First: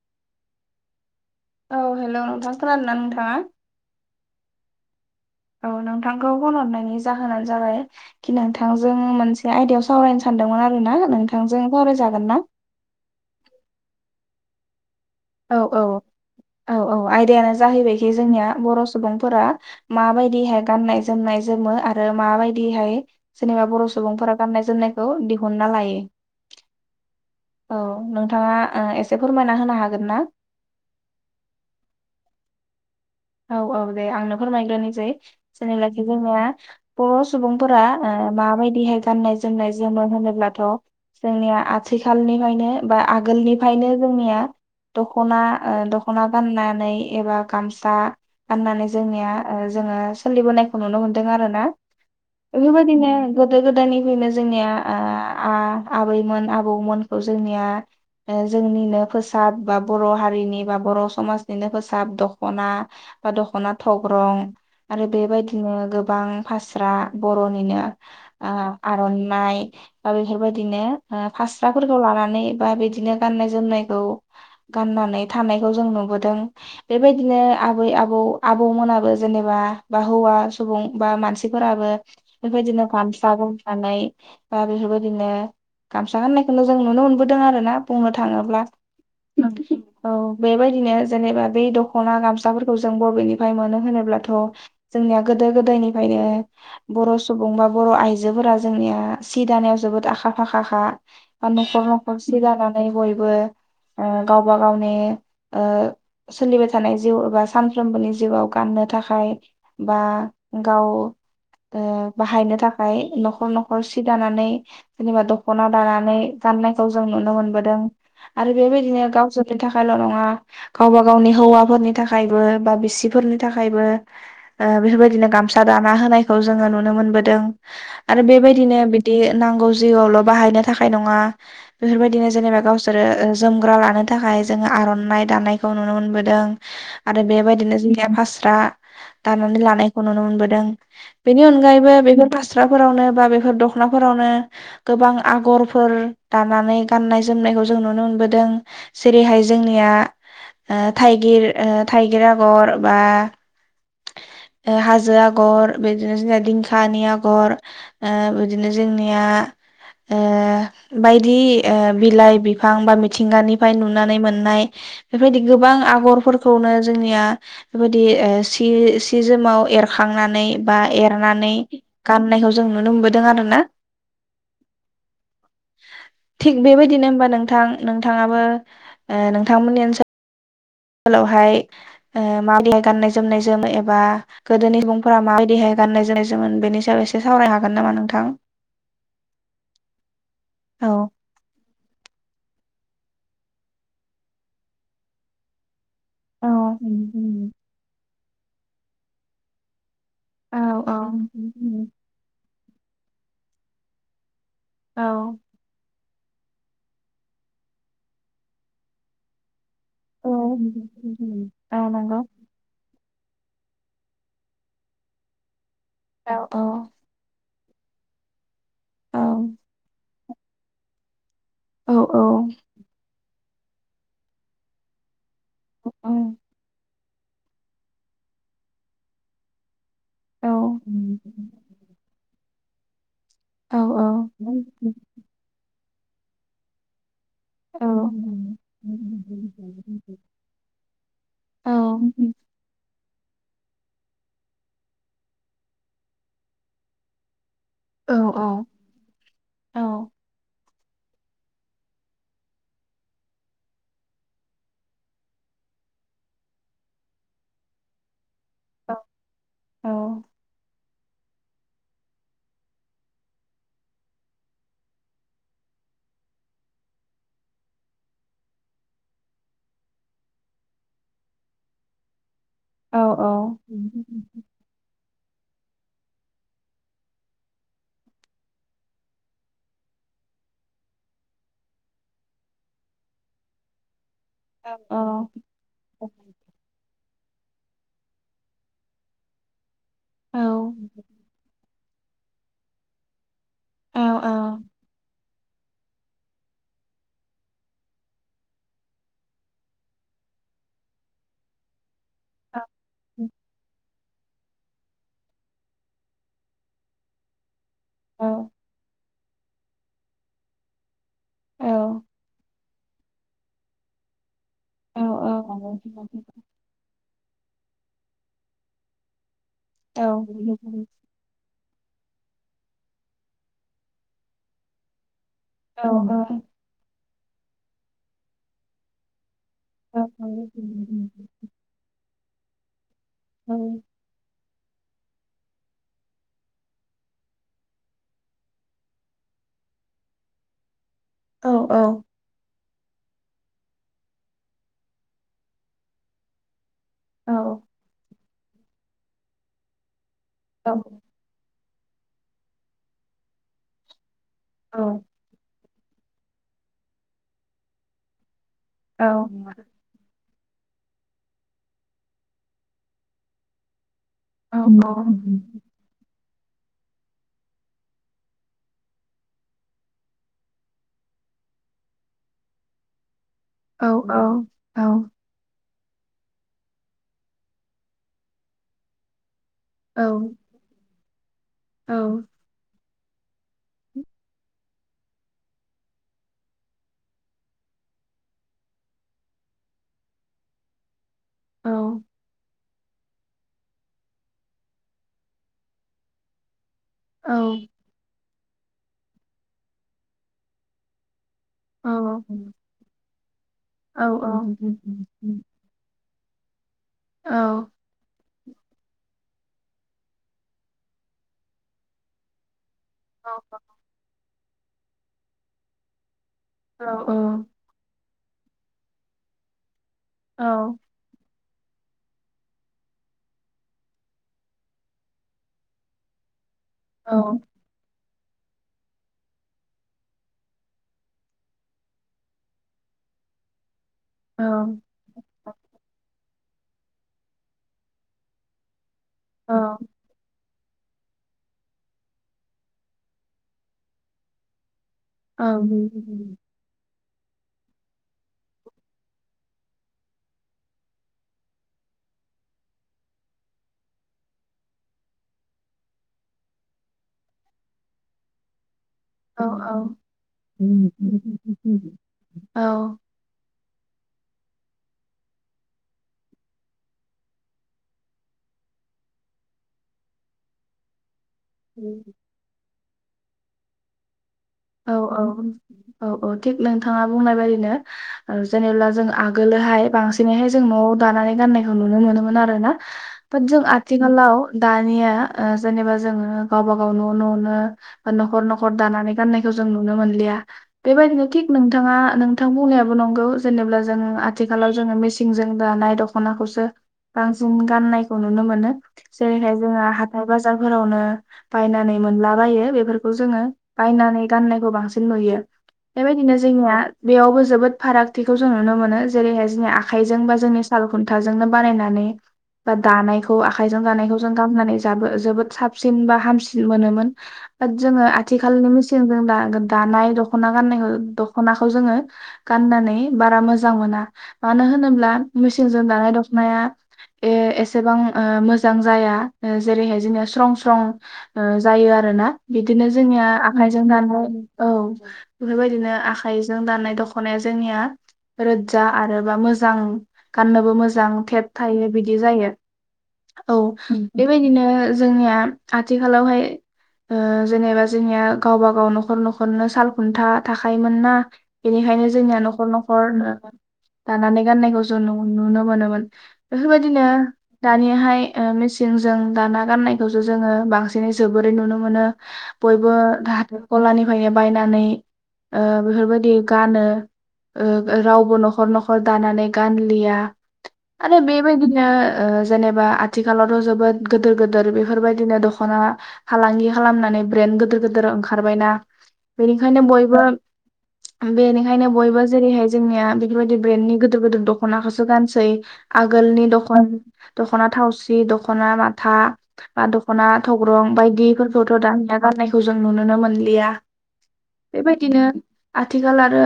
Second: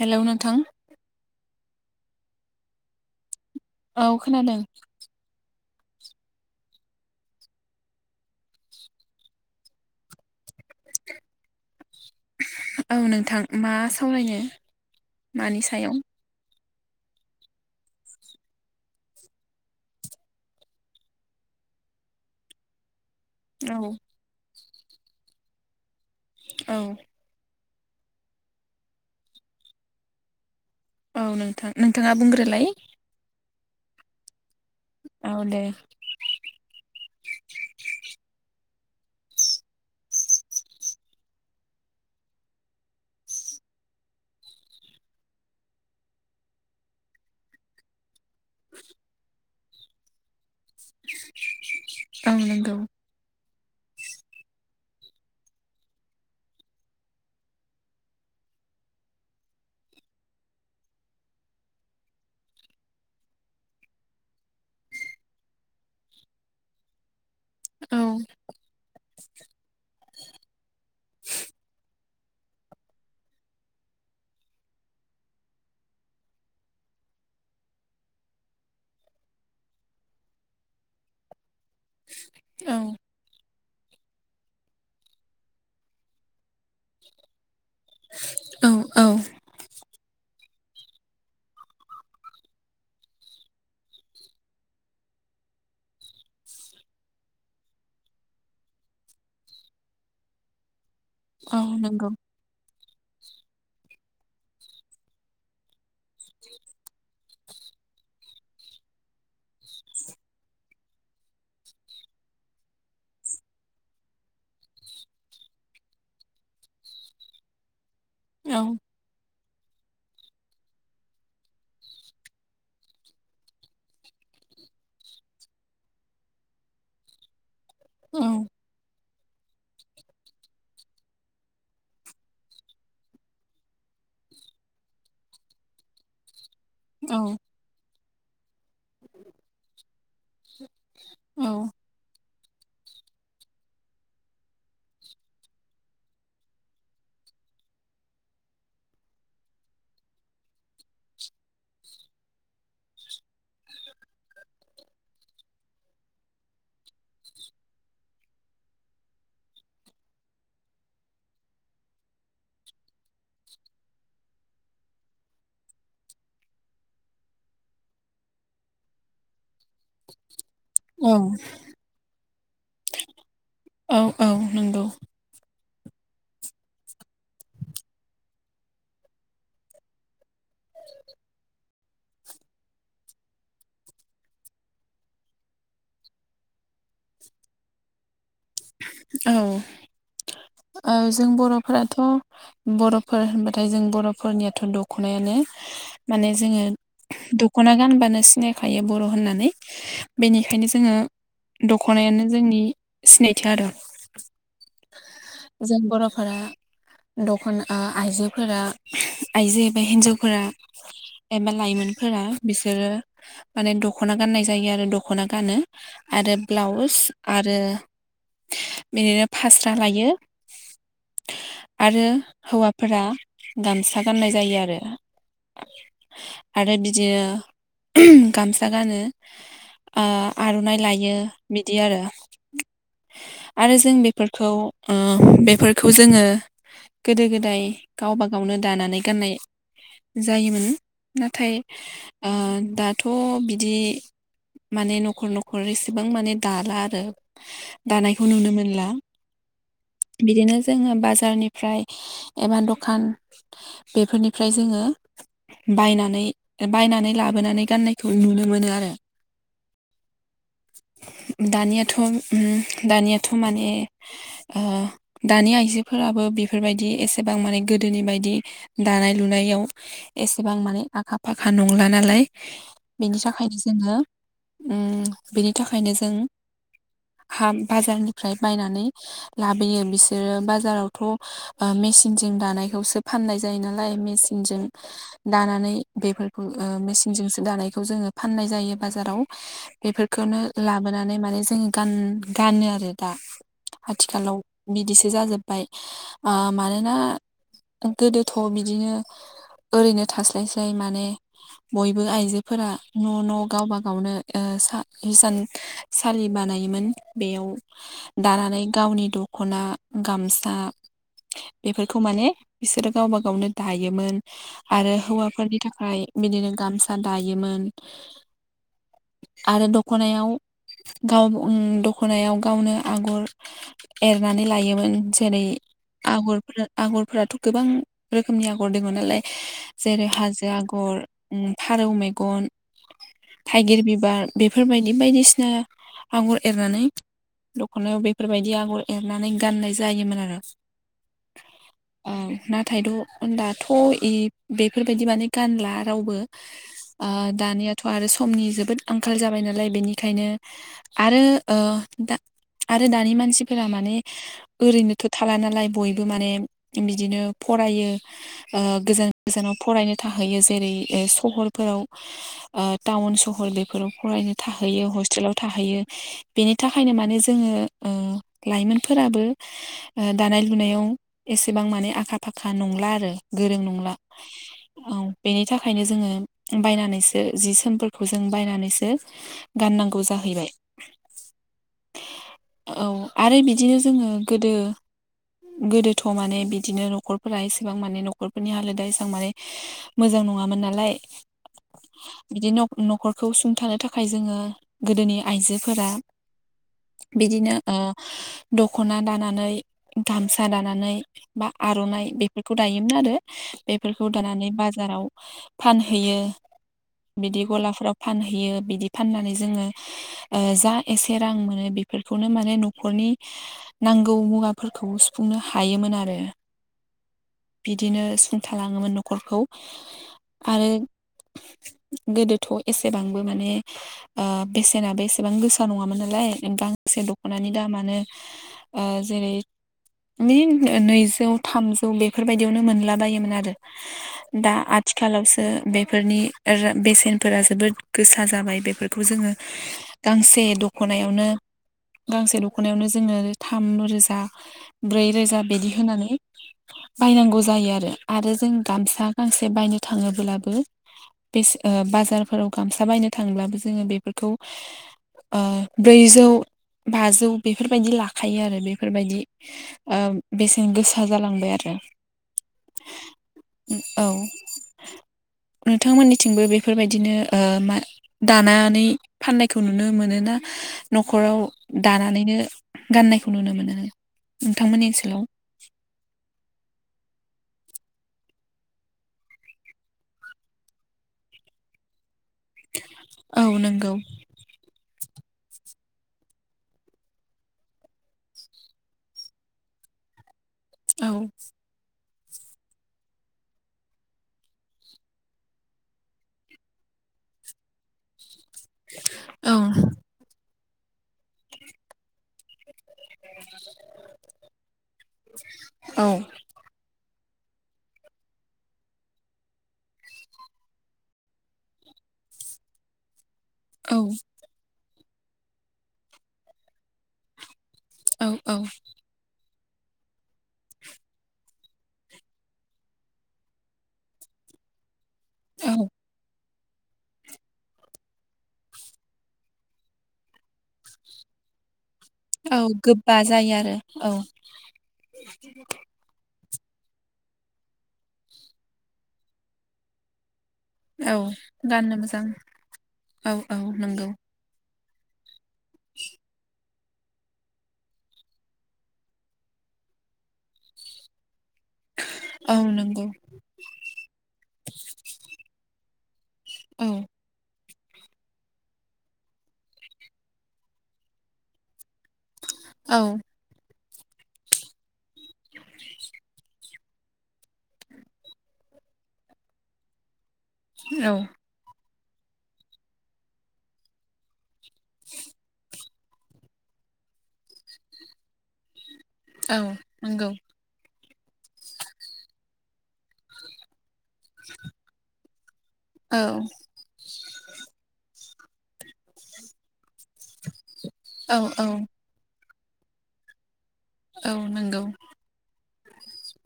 Hello नोंथां औ hello नोंथां खोनादों ना नोंथाङा? औ खोनादों। औ नोंथांखौ फन हरनायनि जाहोनानो जाबाय कि नोंथां जोङो मोनसे आयदायाव सावरायनो सानदोंमोन आरो ना नोंथांजों सावरायजागोन ना। औ नोंथां मा सावरायनो? औ मानि औ सायाव औ औ आयदायानो जाहैबायखि जोंनिया बर' सुबुंफोरा माबायदिहाय गाननाय जोमनाय जोमो आरो माबायदिहाय जेनेबा औ बर' सुबुंफोरा गाननाय जोमनायखौ दिहुनना लायो। औ औ नोंथाङा ओ एसे फोरमायना होनो हागोन ना? औ नोंथां नोंथाङा बुंग्रोलाय। औ औ दे आंनो फोरमायग्रोनोसै औ दे जेनेलाखि जोंनिया बर' सुबुंफोरा ओ माबायदिहाय गाननाय जोमनाय जोमोन होनोब्लाथ' जोंनिया आथिखालनिफायनो बा आगोलनिफायनो जोंनिया दख'ना ओ दख'ना गाननानै एबा गामसा फाननानै जोंनिया ओ जोङो सोलिबोनायखौ नुनो मोनदों आरो ना औ नंगौ बेफोरबायदिनो गोदो गोदायनिफ्रायनो जोंनिया ओ आ-आबैमोन आबौमोनखौ जोंनिया ओ जोंनिनो फोसाब बा बर' हारिनि बा बर' समाजनिनो फोसाब दख'ना बा दख'ना थग्रं आरो बेबायदिनो गोबां फास्रा बर'निनो औ ओ आर'नाइ बा बेफोरबायदिनो ओ फास्राफोरखौ लानानै बा बिदिनो गाननाय जोमनायखौ गाननानै थानायखौ जों नुबोदों बेबायदिनो आबै आब बौ आबौमोनाबो जेनेबा बा हौवा सुबुं बा मानसि थिफोराबो औ बेबायदिनो गामसा गमसानै दा बिफोरबादिनो गामसा गान्नायखौनो जों नुनो मोनबोदों आरो ना बुंनो थाङोब्ला। औ औ औ बेबायदिनो जेनेबा बे दख'ना गामसाफोर खौ जों बबेनिफ्राय मोनो होनोब्लाथ' जोंनिया गोदो गोदायनिफ्रायनो बर' सुबुं बा बर' आइजोफोरा जोंनिया सि दानायाव जोबोद आखा फाखाखा। दा औ न'खर नंगौ न'खर सि दाना नै बयबो ओ गावबा गावनि ओ सोलिबाय थानाय जिउ एबा सानफ्रोमबोनि जिउआव गाननो थाखाय बा गाव ओ बाहायनो थाखाय न'खर न'खर सि दानानै जेनेबा दख'ना दानानै गाननायखौ जों नुनों मोनबोदों आरो औ बिबायदिनो गावसोरनि थाखायल' नङा गावबा गावनि हौवाफोरनि थाखा खायबो बा बिसिफोरनि थाखायबो ओ बिफोरबायदिनो गामसा दाना होनायखौ जोङो नुनो मोनबोदों। आरो औ बेबायदिनो बे दि नांगौ जिउआवल' बाहायनो थाखाय नङा बिफोरबायदिनो जेनेबा गावसोरो ओ जोमग्रा लानो थाखाय जोङो आर'नाइ दानायखौ नुनो मोनबोदों औ आरो बेबायदिनो जोंनिया फास्रा दानानै लानायखौ नुनो मोनबोदों बेनि औ अनगायैबो बेफोर फास्राफोरावनो बा बेफोर दख'नाफोरावनो गोबां आगरफोर दानानै गाननाय जोमनायखौ जों नुनो मोनबोदों जेरैहाय जोंनिया ओ थाइगिर ओ थाइगिर आगर बा ओ हाजो आग'र बिदिनो जोंना दिंखानि आगर ओ बिदिनो जोंनिया ओ बायदि ओ बिलाइ बिफां बा मिथिंगानिफ्राय नुनानै मोननाय बेबायदि गोबां आगरफोरखौनो जोंनिया बेबायदि ओ [unintelligible] सि जोमाव एरखांनानै बा औ एरनानै गाननायखौ जों नुनो मोनबोदों आरो ना औ औ नंगौ थिग बेबायदिनो ओमबा नोंथां नोंथाङाबो ओ नोंथांमोननि ओनसो लावहाय ओ [unintelligible] गाननाय जोमनाय जोमो एबा गोदोनि सुबुंफोरा माबायदिहाय गाननाय जोमनाय जोमोन बेनि सायाव एसे सावराय हागोन नामा नोंथां? औ औ। जों बर'फोराथ' बर'फोर होनबाथाय जों बर'फोरनियाथ' दख'नायानो माने औ जोङो दख'ना गानबानो सिनायखायो बर' होननानै बेनिखायनो जोङो दख'नायानो जोंनि सिनायथि आरो औ जों बर'फोरा दखना आइजोफोरा आइजो एबा औ हिन्जावफोरा एबा नंगौ लाइमोनफोरा बिसोरो माने दख'ना गाननाय जायो आरो दख'ना गानो औ आरो ब्लाउस आरो औ बिदिनो फास्रा लायो औ आरो हौवा फोर गामसा गाननाय जायो आरो आरो [unintelligible] गामसा गानो ओ औ आर'नाइ लायो बिदि आरो औ आरो जों बेफोरखौ औ ओ बेफोरखौ जोङो गोदो गोदाय गावबा गावनो दानानै गाननाय [unintelligible] जायोमोन नाथाय ओ दा थ' बिदि माने न'खर न'खर एसेबां माने दाला आरो दानायखौ नुनो मोनला बिदिनो जोङो बाजारनिफ्राय एबा दखान बेफोरनिफ्राय जोङो बायनानै बायनानै लाबोनानै गाननायखौ नुनो मोनो आरो दानियाथ' ओम दानियाथ' माने ओ दानि आइजोफोराबो बेफोरबायदि एसेबां माने गोदोनि बायदि दानाय लुनायाव एसेबां माने आखा फाखा नंला नालाय बेनि थाखायनो जोङो उम बेनि थाखायनो जों हाम बाजारनिफ्राय बायनानै लाबोयो बिसोरो बाजारावथ' मेचिनजों दानायखौसो फाननाय जायो नालाय मेचिनजों औ दानानै बेफोरखौ मेसिनजोंसो दानायखौ जोङो फाननाय जायो बाजाराव। औ बेफोरखौनो लाबोनानै माने जोङो गान गानो आरो दा। औ आथिखालाव बिदिसो जाजोब बाय आ मानोना गोदोथ' बिदिनो ओरैनो थास्लायस्लाय माने बयबो आइजोफोरा न' न' गावबा गावनो हिसानसालि बानायोमोन। बेयाव औ दानानै गावनि दख'ना गामसा बेफोरखौ माने बिसोरो गावबा गावनो दायोमोन। आरो औ औ हौवाफोरनि औ थाखाय बिदिनो गाम दायोमोन आरो दखनायाव गाव उम दख'नायाव गावनो आगर एरनानै लायोमोन जेरै आगरफ्रा आगरफ्राथ' गोबां रोखोमनि आगर दङ नालाय। जेरै हाजो आगर फारौ मेगन। थाइगिर बिबार बेफोरबायदि बायदिसिना आगर एरनानै दख'नायाव बेफोरबायदि आगर एरनानै गाननाय जायोमोन आरो। औ औ औ नाथायथ' दाथ' इ बेफोरबायदि माने गानला रावबो। आ दानियाथ' आरो समनि जोबोद आंखाल जाबाय नालाय बेनिखायनो औ आरो ओ दा आरो दानि मानसिफोरा माने ओरैनोथ' थाला नालाय बय बे माने बिदिनो फरायो गोजान गोजानाव फरायनो थाहैयो जेरै सहरफोराव टाउन सहर बेफोराव फरायनो। थाहैयो हस्टेलाव थाहैयो बेनि थाखायनो माने जोङो ओ लाइमोनफोराबो ओ दानाय लुनायाव एसेबां माने आखा फाखा नंला आरो। गोरों नंला औ बेनि थाखायनो जोङो बायनानैसो जि सोमफोरखौ जों बायनानैसो गाननांगौ जाहैबाय। औ औ आरो बिदिनो जोङो गोदो गोदोथ' माने बिदिनो न'खरफोरा एसेबां माने न'खरफोरनि हालोदा एसेबां माने मोजां नङामोन नालाय। बिदि न' न'खरखौ सुंथानो थाखाय जोङो गोदोनि आइजोफोरा बिदिनो ओ दख'ना दानानै गामसा दानानै बा आर'नाइ बेफोरखौ दायोमोन आरो बेफोरखौ दानानै बाजाराव फानहैयो बिदि गलाफ्राव। फानहैयो बिदि फाननानै जोङो ओ जा एसे रां मोनो बेफोरखौनो माने न'खरनि औ औ नांगौ मुवाफोरखौ सुफुंनो हायोमोन आरो। अ ओ बिदिनो सुंथालाङोमोन न'खरखौ आरो गोदोथ' एसेबांबो माने ओ बेसेनाबो एसेबां गो सा नङामोन नालाय गांसे दख'नानि दामानो ओ जेरै माने नैजौ थामजौ बेफोरबायदियावनो मोनला बायोमोन आरो दा आथिखालावसो बेफोरनि ओ बेसेनफोरा जोबोद गोसा जाबाय बेफोर खौ जोङो गांसे दख'नायावनो गांसे दख'नायावनो जोङो थाम रोजा ब्रै ब्रै रोजा बिदि होनानै बायनांगौ जायो आरो आरो जों गामसा गांसे बायनो थाङोब्लाबो बेस ओ बाजारफोराव गामसा बायनो थांब्लाबो जोङो बेफोरखौ ओ ब्रैजौ बाजौ बेफोरबायदि लाखायो आरो बेफोरबायदि ओ बेसेन गोसा जालांबाय आरो। औ नोंथांमोननिथिंबो बेफोरबायदिनो ओ मा दानानै फाननायखौ नुनो मोनो ना न'खराव औ दानानैनो गाननायखौ नुनो मोनो नोंथांमोननि औ ओनसोलाव औ औ औ थिग नोंथाङा बुंनाय बायदिनो ओ जेनेबा जों आगोलोहाय बांसिनैहाय जों न'आव दानानै गाननायखौ नुनो मोनोमोन। आरोना औ बाद जों नंगौ आथिखालाव दानिया ओ जेनेबा जोङो गावबा गाव न' न'नो बा न'खर न'खर दानानै गाननाय खौ जों नुनो मोनलिया औ बेबायदिनो थिग नों थाङा नोंथां बुंनायाबो नंगौ जेनेबा जोङो आथिखालाव जोङो मिसिंजों दानाय दख'नाखौसो बांसिन गाननायखौ नुनो मोनो औ जेरैहाय जोंहा हा थाय बाजारफोरावनो बायनानै मोनलाबायो बेफोरखौ जोङो बायनानै गाननायखौ बांसिन नुयो औ बेबायदिनो जोंनिया बेयावबो जोबोद फारागथिखौ जों नुनो मोनो जेरैहाय जोंनि आखाइजों बा जोंनि साल खुन्थाजोंनो बानायनानै बा दानायखौ खौ आखायजों जानायखौ जों गानानै जाबो जोबोद साबसिन बा हामसिन मोनोमोन। बाद जोङो औ औ आथिखालनि मेसिन जों दा दानाय दख'ना गाननायखौ दख'नाखौ जोङो गाननानै बारा मोजां मोना मानो होनोब्ला औ मेसिनजों दानाय दख'नाया ए एसेबां ओ मोजां जाया जेरैहाय जोंनिया स्रं स्रं ओ जायो आरोना औ बिदिनो गोबा जोंनिया जायो आरो आखाइजों ना न' औ बेफोरबायदिनो आख खाइजों दानाय दख'नाया जोंनिया रोजजा आरो बा मोजां गाननोबो मोजां औ थेथ थायो गाननो बिदि मोजां जायो। औ बेबायदिनो जोंनिया आथिखालावहाय ओ जेनेबा जोंनिया गावबा गाव न'खर न'खरनो साल खुन्था थाखायोमोन ना बेनिखायनो जोंनिया औ न'खर नंगौ न'खर दानानै गाननायखौ जों नु नुनो मोनोमोन। औ बेफोरबायदिनो दानियाहाय ओ मेचिनजों दाना गाननायखौसो जोङो बांसिनै जोबोरै नुनो मोनो। बयबो औ हाथाइ गलानिफ्रायनो बायनानै ओ बेफोरबायदि गानो। ओ रावबो न'खर न'खर दानानै गानलिया औ आरो बे बेबायदिनो जेनेबा आथिखालावथ' जोबोद गिदोर गिदिर बेफोरबायदिनो दख'ना फालांगि खालामनानै ब्रेन गोदोर गोदोर ओंखारबायना औ बेनिखायनो बयबो नंगौ बेनिखायनो बयबो जेरैहाय जोंनिया बेफोरबायदि ब्रेन्डनि गो गोदोर गियोदोर दख'नाखौसो गानसै औ आगोलनि दखन दख'ना थावसि, दख'ना माथा, बा दख'ना थग्रं औ औ बायदिफोरखौथ' दानिया गाननायखौ जों नुुनोनो मोनलिया औ नंगौ बेबायदिनो आथिखाल आरो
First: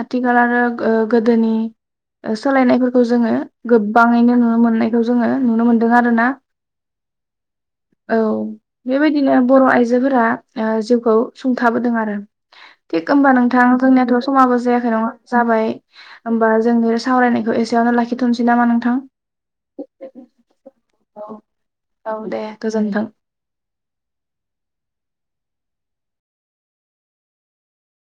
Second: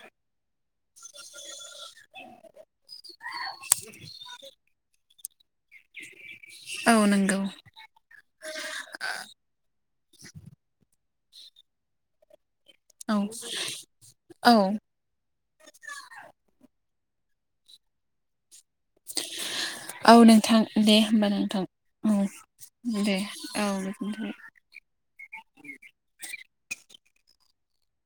आथिखाल आरो ओ गोदोनि ओ सोलायनायफोरखौ जोंङो गोबांङैनो नुनो मोननायखौ जोंङो नुनो मोनदों आरोना औ नंगौ औ। बेबायदिनो बर' आइजोफोरा ओ जिउखौ सुंथाबोदों आरो। थिग औ होमबा नोंथां जोंनियाथ' औ समाबो जायाखै नंङा जाबाय होमबा जोंनि सावरायनायखौ एसेयावनो लाखिथ'नोसै नामा नोंथां? औ नोंथां दे होमबा औ नोंथां दे गोजोन्थों। औ दे औ। [inaudible]